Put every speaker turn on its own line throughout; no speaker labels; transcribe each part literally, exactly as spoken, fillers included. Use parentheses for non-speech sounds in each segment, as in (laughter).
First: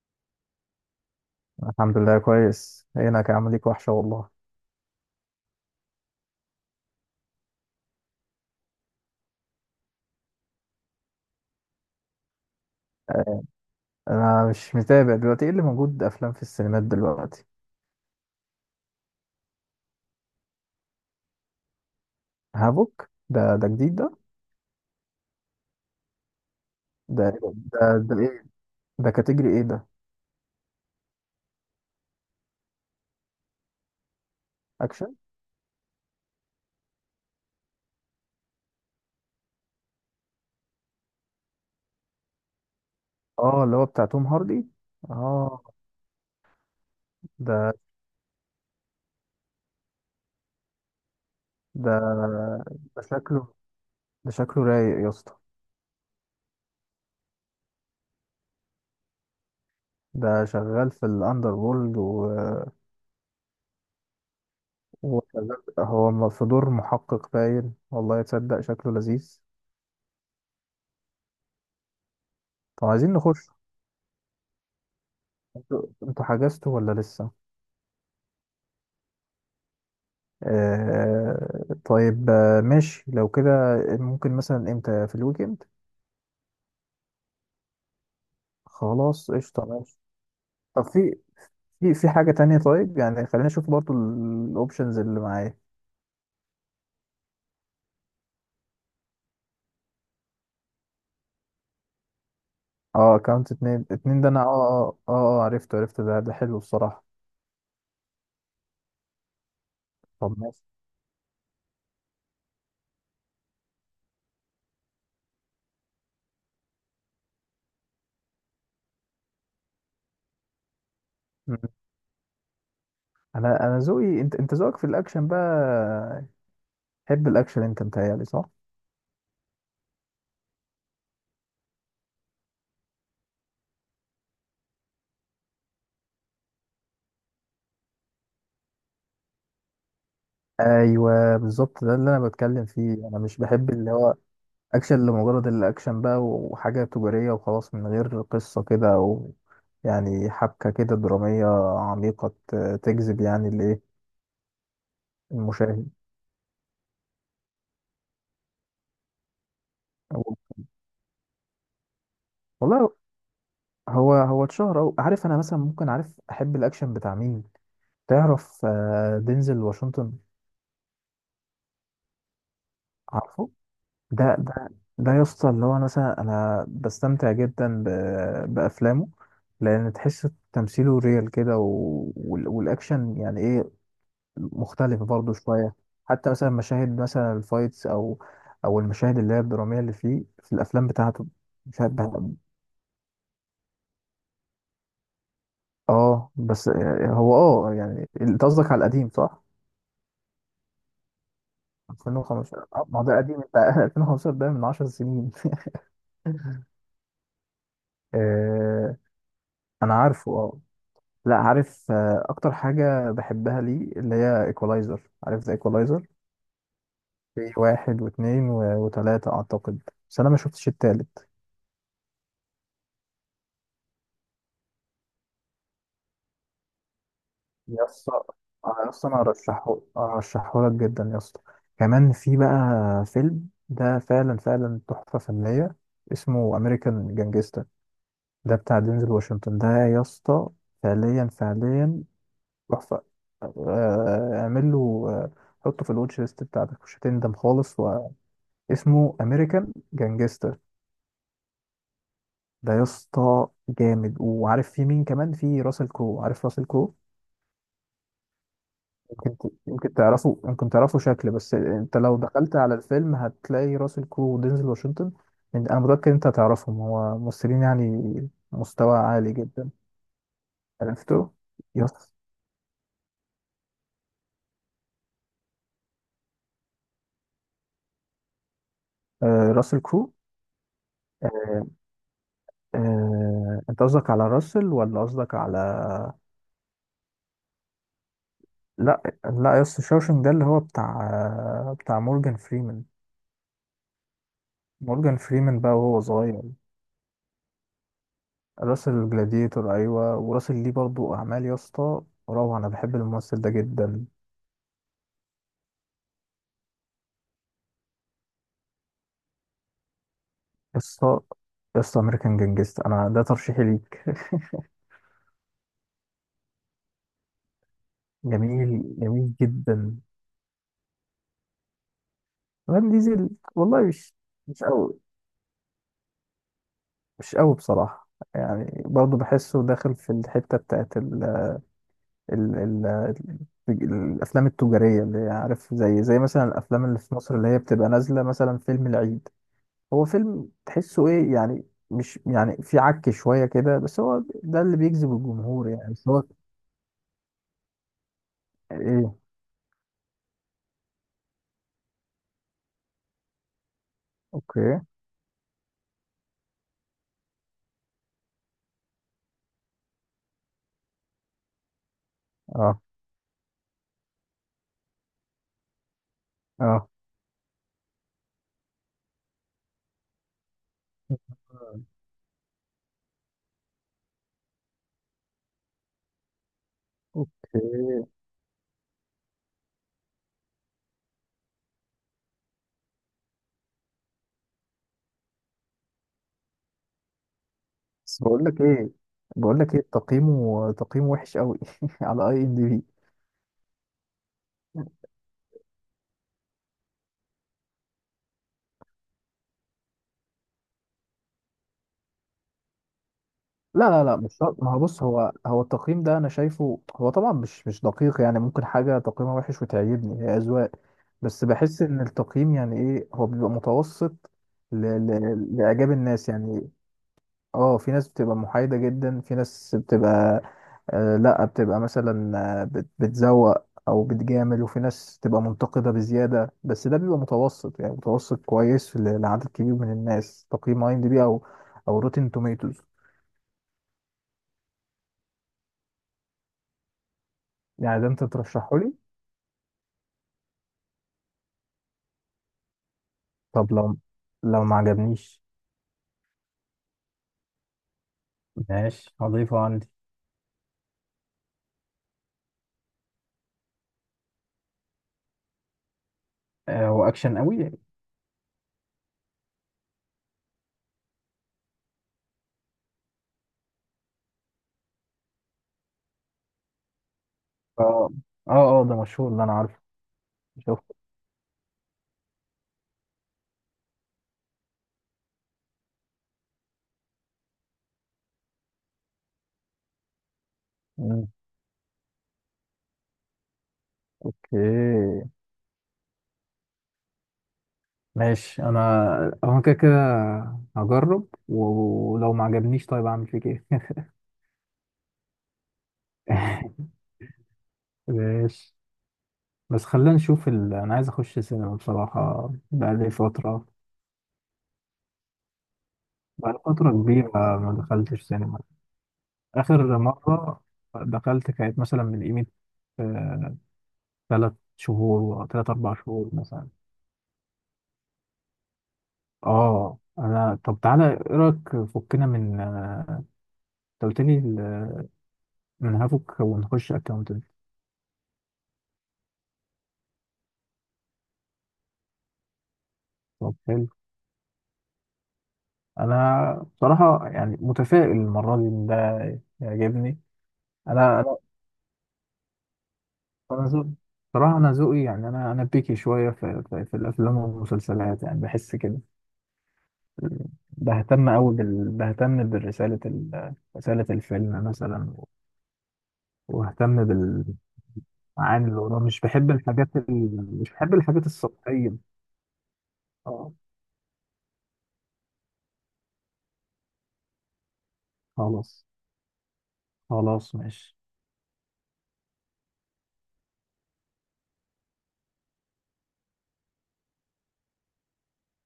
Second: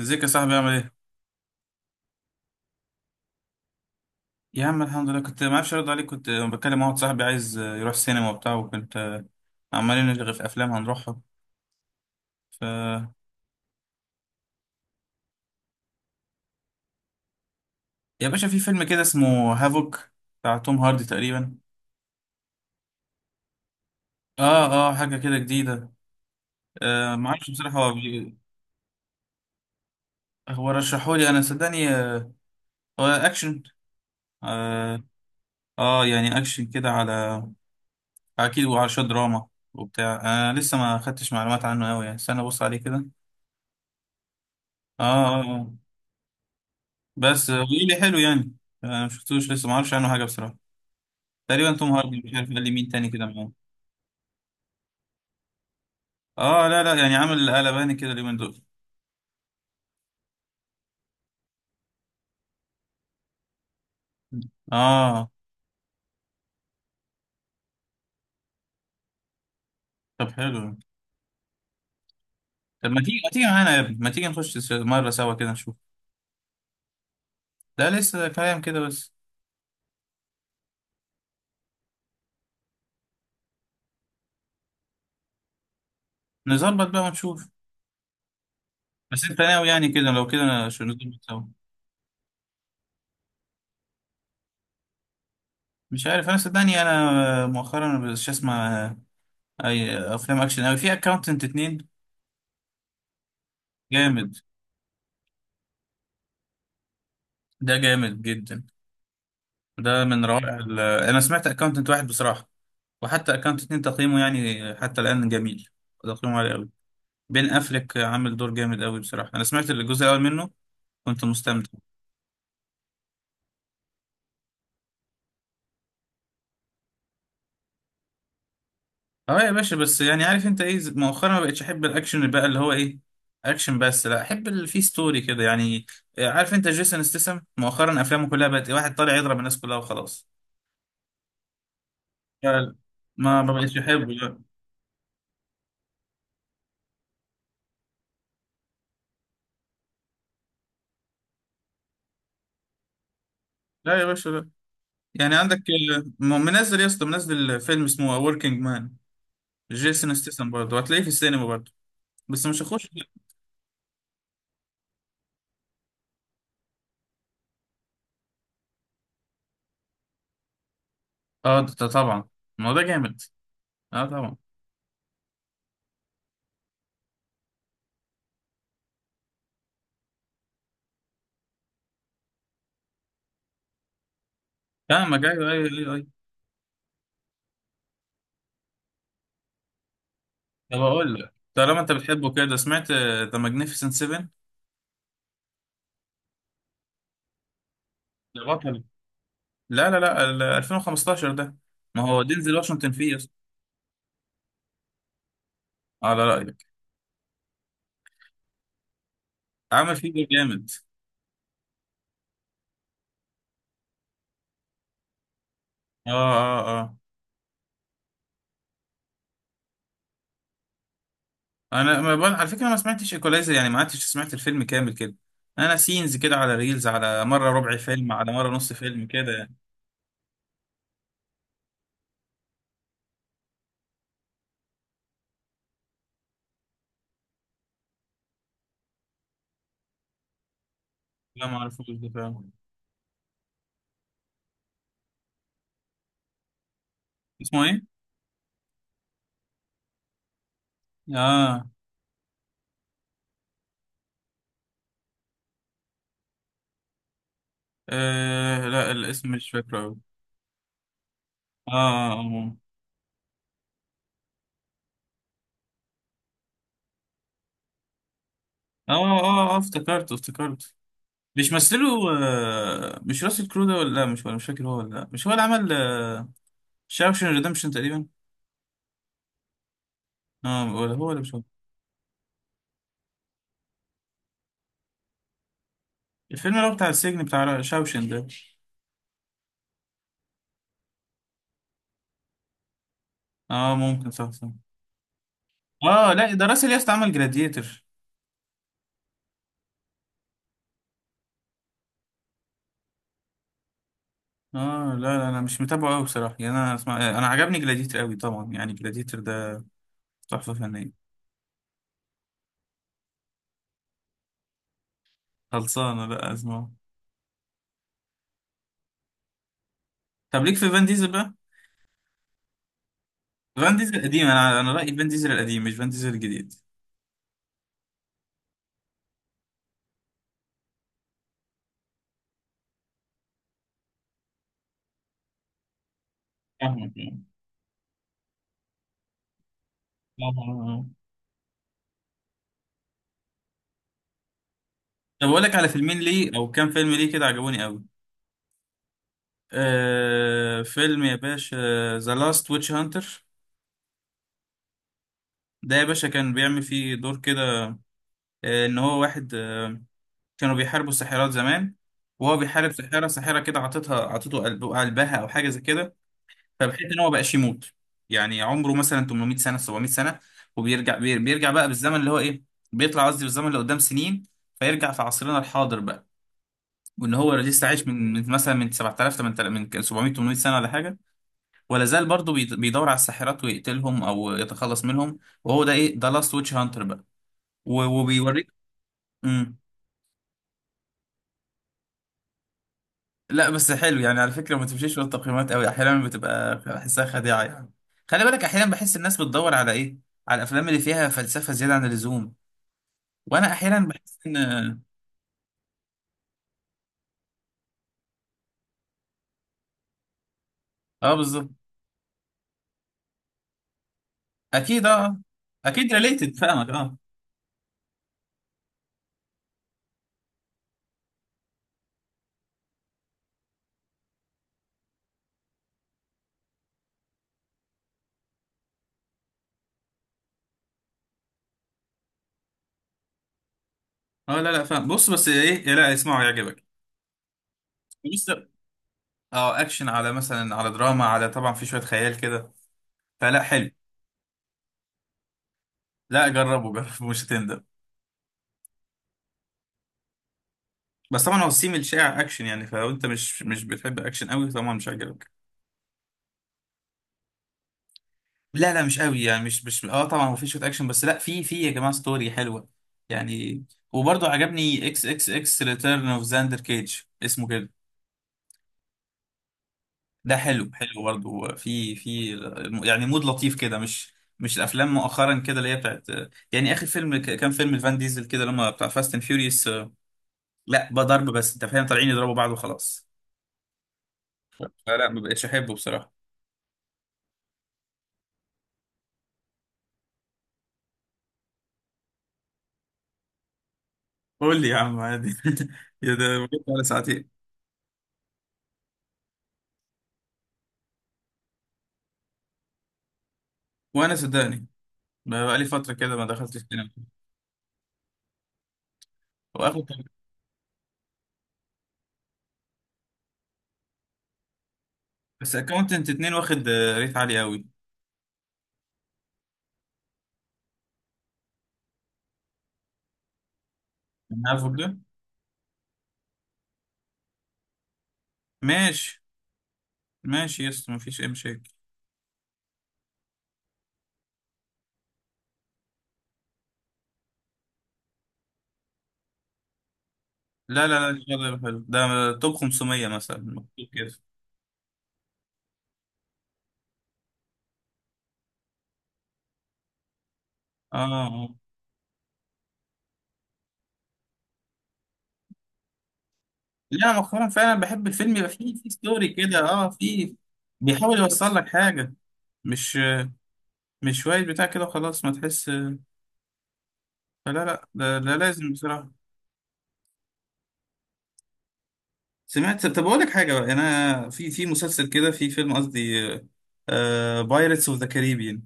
ازيك يا صاحبي؟ عامل ايه؟
الحمد لله كويس هناك عامل ليك وحشة والله.
يا عم الحمد لله، كنت ما اعرفش ارد عليك، كنت بكلم واحد صاحبي عايز يروح سينما وبتاع، وكنت عمالين نلغي في افلام هنروحها. ف
انا مش متابع دلوقتي، ايه اللي موجود افلام في السينمات دلوقتي؟
يا باشا، في فيلم كده اسمه هافوك، بتاع توم هاردي تقريبا.
هافوك ده ده جديد ده؟
اه اه حاجه كده جديده. آه،
ده
ما
إيه؟
اعرفش بصراحه، هو
ده ده
بي-
ايه؟ ده كاتيجري ايه ده؟
هو رشحه لي انا، صدقني. آه، هو اكشن. آه,
اكشن.
اه يعني اكشن كده على، اكيد وعلى شويه دراما وبتاع. انا آه، لسه ما خدتش معلومات عنه قوي، يعني استنى ابص عليه كده.
اه، اللي هو بتاع توم هاردي.
اه اه
اه
آه. بس
ده
قولي لي حلو يعني. انا مشفتوش لسه، ما اعرفش عنه حاجه بصراحه. تقريبا توم هاردي، مش عارف
ده
قال لي مين
ده
تاني كده
شكله،
معاه.
ده شكله رايق يا اسطى.
اه لا لا يعني، عامل قلباني كده اليومين دول.
ده شغال في الاندر وورلد و...
اه
وشغال هو م- في دور محقق، باين والله تصدق شكله لذيذ.
طب حلو.
طب
طب ما
عايزين
تيجي ما تيجي
نخش.
معانا يا ابني، ما تيجي نخش س- مره سوا كده نشوف.
انتوا انتوا حجزتوا ولا لسه؟
ده لسه كلام كده بس.
آه طيب، آه، ماشي لو كده. ممكن مثلا امتى؟ في الويكند.
نظبط بقى ونشوف. بس
خلاص
انت
قشطة
ناوي يعني
ماشي.
كده؟ لو كده أنا
طب
شو
في
نظبط سوا.
في في حاجة تانية، طيب يعني خلينا نشوف برضو الاوبشنز اللي معايا.
مش عارف، انا صدقني انا مؤخرا مش اسمع اي افلام اكشن اوي. في اكاونتنت اتنين،
اه، اكونت اتنين اتنين ده،
جامد،
انا اه اه اه آه، عرفته عرفته، ده ده حلو الصراحة.
ده جامد جدا. ده من
طب
روائع
ماشي.
ال- انا سمعت اكاونتنت واحد بصراحه، وحتى اكانت اتنين تقييمه يعني حتى الان جميل، تقييمه عالي قوي. بين افلك عامل دور جامد قوي بصراحه. انا سمعت الجزء الاول منه، كنت
مم.
مستمتع.
انا انا ذوقي، انت انت ذوقك في الاكشن بقى، تحب الاكشن انت، متهيألي صح؟
اه يا باشا، بس يعني عارف انت ايه، مؤخرا ما بقتش احب الاكشن بقى، اللي هو ايه، اكشن بس. لا، احب اللي فيه ستوري كده يعني. عارف انت جيسون استسم مؤخرا افلامه كلها بقت إيه، واحد طالع يضرب الناس كلها وخلاص.
ايوه بالظبط، ده اللي انا بتكلم
لا،
فيه، انا مش
ما ما
بحب
بقتش
اللي
احبه
هو
لا.
اكشن لمجرد الاكشن بقى وحاجة تجارية وخلاص من غير قصة كده، او يعني حبكة كده درامية عميقة ت- تجذب يعني الايه،
لا يا باشا لا. يعني عندك
المشاهد.
م- منزل يا اسطى، منزل فيلم اسمه وركينج مان، جيسون
أو-
استسم برضه، هتلاقيه في السينما برضه. بس مش هخش.
والله. هو هو اتشهر، أو عارف، انا مثلا ممكن، عارف احب الاكشن بتاع مين؟ تعرف آه، دينزل واشنطن؟
اه، ده ده طبعا، ما هو ده جامد.
عارفه؟
اه طبعا.
ده ده ده يا اسطى اللي هو، أنا مثلا انا بستمتع جدا ب- بافلامه، لان تحس تمثيله ريال كده و... وال- والاكشن يعني ايه، مختلفة
فاهمك.
برضه
ايوه ايوه
شوية.
ايوه ايوه.
حتى مثلا مشاهد مثلا الفايتس، أو أو المشاهد اللي هي الدرامية اللي فيه في
طب
الأفلام
اقول
بتاعته.
لك، طالما
مش
انت
عارف
بتحبه
بقى-
كده، سمعت ذا ماجنيفيسنت سبعة؟
اه بس، هو اه يعني انت
ده
قصدك على
بطل.
القديم صح؟
لا لا لا، ال ألفين وخمستاشر ده. ما هو دينزل
ألفين وخمسة عشر؟ آه،
واشنطن
ما هو
فيه يا
ده
اسطى،
قديم انت (laughs) ألفين وخمستاشر ده من 10 سنين.
على
(laughs)
رايك.
آه، انا
عمل فيه دور
عارفه اه.
جامد.
لا، عارف آه، اكتر حاجة بحبها ليه اللي هي ايكولايزر، عارف ذا ايكولايزر؟
اه اه اه
في واحد واثنين وثلاثة اعتقد، بس انا ما شفتش التالت.
انا ما بقول على فكره ما سمعتش ايكولايزر يعني ما قعدتش سمعت الفيلم كامل كده انا سينز كده على ريلز على مره ربع
يا
فيلم
اسطى،
على مره نص
انا
فيلم
اصلا انا
كده يعني
ارشحه ارشحه لك جدا يا اسطى. كمان في بقى فيلم ده، فعلا فعلا تحفه فنيه، اسمه امريكان جانجستا. ده بتاع دينزل واشنطن ده يا اسطى. فعليا
لا ما اعرفوش
فعليا
ده فعلا
تحفه. آه، اعمل له آه، حطه في الواتش ليست بتاعتك، مش هتندم
اسمه
خالص.
ايه؟
واسمه امريكان جانجستا.
اه,
ده يا اسطى جامد، وعارف في مين كمان؟ في راسل كرو، عارف راسل كرو؟
آه لا الاسم
يمكن
مش
ت-
فاكره
يمكن
أوي.
تعرفوا يمكن تعرفوا شكل، بس
اه
انت لو دخلت
اه
على الفيلم هتلاقي راسل كرو ودينزل واشنطن. إن- انا متأكد انت هتعرفهم، هو ممثلين يعني
اه
مستوى
اه
عالي
اه آه،
جدا.
افتكرته افتكرته.
عرفته.
مش مثله
يس.
آه، مش راسل كرو ده ولا لا؟ مش ولا مش فاكر هو ولا لا؟ مش هو اللي عمل شاوشن ريدمشن تقريبا؟
آه، راسل كرو.
اه ولا هو ولا مش هو.
آه آه، انت قصدك على راسل ولا قصدك على...
الفيلم اللي هو بتاع السجن، بتاع شاوشن ده.
لا لا، يس، شاوشنج ده اللي هو بتاع آه، بتاع مورجان فريمان.
اه، ممكن، صح صح.
مورجان فريمان بقى وهو
اه لا،
صغير.
ده راسل، ياست، عمل جلاديتر.
راسل الجلاديتور ايوه، وراسل ليه برضو اعمال يا اسطى، روعة، انا بحب الممثل ده جدا.
اه لا لا، انا مش متابعه قوي بصراحه يعني، انا اسمع آه، انا عجبني جلاديتر قوي طبعا، يعني جلاديتر ده تحفه فنيه.
قصة قصة أمريكان جانجست، أنا ده ترشيحي ليك (laughs)
خلصانه لا اسمعه.
جميل جميل جدا.
طب ليك في فان ديزل بقى.
فان ديزل،
فان
والله
ديزل
مش
القديم، انا
مش
انا رايي
قوي،
فان ديزل القديم مش فان ديزل الجديد.
مش قوي بصراحة. يعني برضه بحسه داخل في الحتة بتاعت ال ال ال ال الأفلام التجارية اللي هي، عارف زي زي مثلا الأفلام
فاهمك
اللي في مصر اللي هي بتبقى نازلة مثلا فيلم العيد. هو فيلم
طبعا.
تحسه إيه يعني، مش يعني في عك شوية كده، بس هو ده اللي بيجذب
طب اقول لك على
الجمهور يعني،
فيلمين
بس هو
ليه، او كام فيلم ليه كده عجبوني قوي.
إيه.
آه فيلم يا باشا، ذا لاست ويتش هانتر.
أوكي.
ده يا باشا كان بيعمل فيه دور كده، آه ان هو واحد آه، كانوا بيحاربوا الساحرات زمان، وهو بيحارب
أه
ساحره، ساحره كده عطتها عطته قلب- قلبها او حاجه زي كده،
أه
فبحيث ان هو بقاش يموت. يعني عمره مثلا تمنمية سنه، سبعمية سنه. وبيرجع بي- بيرجع بقى بالزمن اللي هو ايه، بيطلع، قصدي بالزمن اللي قدام سنين. فيرجع في عصرنا الحاضر بقى، وان هو
اوكي.
لسه عايش من من مثلا من سبعة آلاف تمنت آلاف، من سبعمائة ثمانمائة سنه ولا حاجه. ولا زال برضه بيد- بيدور على الساحرات ويقتلهم او يتخلص منهم. وهو ده ايه، ده لاست ويتش هانتر بقى. و-
بس بقول
وبيوريك.
لك ايه
امم
بقول لك ايه تقييمه تقييمه وحش قوي. (laughs) على اي ام دي بي.
لا بس حلو يعني. على فكره ما تمشيش ورا التقييمات قوي، احيانا بتبقى بحسها خديعه يعني. خلي بالك، احيانا بحس الناس بتدور على ايه؟ على الافلام اللي فيها فلسفه زياده عن اللزوم. وانا احيانا
لا لا لا،
بحس
مش شرط، ما هو
ان،
بص، هو هو التقييم ده انا شايفه، هو طبعا مش مش دقيق، يعني ممكن حاجه تقييمها وحش وتعجبني، هي اذواق.
اه
بس
بالظبط.
بحس ان التقييم يعني ايه، هو بيبقى متوسط ل...
اكيد اه.
ل... لاعجاب
اكيد
الناس
ريليتد،
يعني.
فاهمك اه.
اه، في ناس بتبقى محايدة جدا، في ناس بتبقى آه لا، بتبقى مثلا آه، بت- بتزوق او بتجامل، وفي ناس تبقى منتقدة بزيادة، بس ده بيبقى متوسط يعني، متوسط كويس ل- لعدد كبير من الناس، تقييم اي ام دي بي او او روتين توميتوز.
اه لا لا فاهم. بص بس ايه، إيه لا، اسمعوا يعجبك.
يعني ده انت
بص،
ترشحه لي؟
اه اكشن على مثلا على دراما، على طبعا في شويه خيال كده، فلا حلو.
طب لو لو ما عجبنيش؟
لا جربه، جرب مش هتندم.
ماشي، هضيفه عندي.
بس طبعا هو السيم الشائع اكشن يعني، فلو انت مش مش بتحب اكشن قوي طبعا مش هيعجبك.
آه، هو اكشن قوي؟
لا لا مش قوي يعني، مش مش اه، طبعا هو في شويه اكشن بس، لا، في في يا جماعه ستوري حلوه يعني. وبرضه عجبني اكس اكس اكس ريتيرن اوف زاندر كيج اسمه كده.
اه اه اه، ده مشهور ده انا عارفه،
ده حلو،
شفته.
حلو برضه، في في يعني مود لطيف كده، مش مش الافلام مؤخرا كده اللي هي بتاعت يعني. اخر فيلم ك- كان فيلم الفان ديزل كده، لما بتاع فاست اند فيوريوس، لا بقى
مم.
ضرب بس. انت فاهم طالعين يضربوا بعض وخلاص. فلا ما
اوكي.
بقتش احبه بصراحه.
ماشي، انا هو كده كده، هجرب و- ولو ما عجبنيش طيب اعمل فيك ايه؟
قول لي يا عم عادي. (laughs) يا ده بقيت على
(laughs)
ساعتين.
ماشي، بس خلينا نشوف ال... انا عايز اخش سينما بصراحة، بقالي فترة،
وانا صدقني ما بقى لي فتره كده ما دخلتش
بقالي
السينما.
فترة كبيرة ما دخلتش سينما.
واخد.
اخر مرة دخلت كانت مثلا من قيمة ثلاث شهور،
بس
ثلاث اربع
اكونتنت
شهور
اتنين
مثلا.
واخد آه، ريت عالي قوي.
اه، انا طب تعالى ايه رايك فكنا من آه، انت قلت لي
أنا عارفه
ال-
ده.
من هافوك ونخش اكونت.
ماشي ماشي يا اسطى، مفيش اي مشاكل.
طب حلو. انا بصراحه يعني متفائل المره دي إن ده يعجبني.
لا لا
انا
لا،
انا
ده حلو ده، توب خمسمية مثلا
انا
مكتوب
ذوقي،
كده.
بصراحه انا ذوقي يعني، انا انا بيكي شويه في, في, في الافلام والمسلسلات يعني بحس كده،
اه
بهتم
آه.
قوي بال... بهتم بالرساله، ال... رساله الفيلم مثلا، واهتم
لا مؤخرا
بالمعاني
فعلا بحب الفيلم يبقى فيه،
اللي
فيه
وراه، مش
ستوري
بحب
كده اه،
الحاجات
فيه
ال... مش بحب
بيحاول
الحاجات
يوصل لك
السطحيه.
حاجه، مش
اه
مش شوية بتاع كده وخلاص ما تحس. فلا لا ده, ده لازم
خلاص،
بصراحة.
خلاص ماشي.
سمعت، طب أقول لك حاجة بقى، أنا في في مسلسل كده، في فيلم قصدي، بايرتس اوف ذا كاريبيان.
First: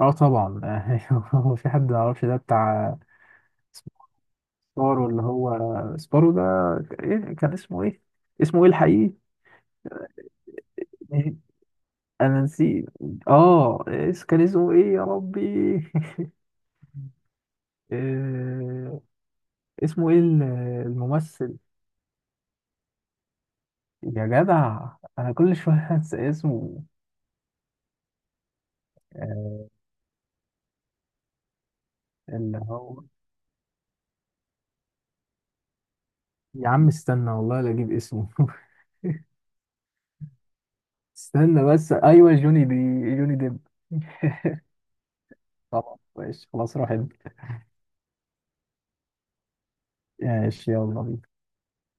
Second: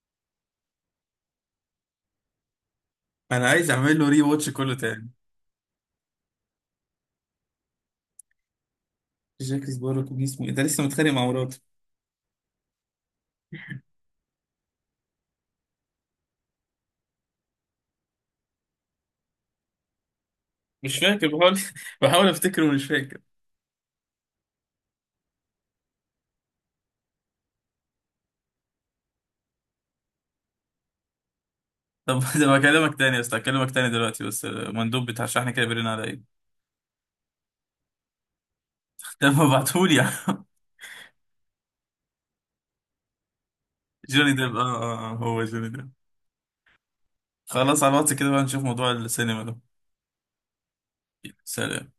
اه طبعا. (laughs) هو في حد ما يعرفش ده بتاع
أنا عايز أعمل له ري واتش كله
سبارو،
تاني.
اللي هو سبارو ده، إيه كان اسمه ايه، اسمه ايه الحقيقي؟
جاك سبارو كان اسمه إيه؟ ده لسه متخانق مع
(laughs)
مراته.
انا نسيت. اه، اس- كان اسمه ايه يا ربي؟ (laughs) آه، اسمه ايه ال-
مش فاكر،
الممثل؟
بحاول (laughs) بحاول أفتكره ومش فاكر.
يا جدع، انا كل شويه انسى اسمه، آه،
طب (laughs) ده
اللي
بكلمك
هو،
تاني يا أسطى، هكلمك تاني دلوقتي، بس المندوب بتاع الشحن كده بيرن على إيه.
يا عم استنى والله لا اجيب اسمه (laughs)
(laughs) طب ما ابعتهولي يا عم.
استنى بس، ايوه، جوني دي جوني ديب.
(laughs) جوني ديب
(laughs)
آه آه آه، هو جوني ديب.
طبعا ماشي، خلاص روح انت.
خلاص، على الواتس كده بقى نشوف موضوع السينما ده.
ماشي يلا،
سلام.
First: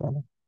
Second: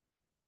بينا.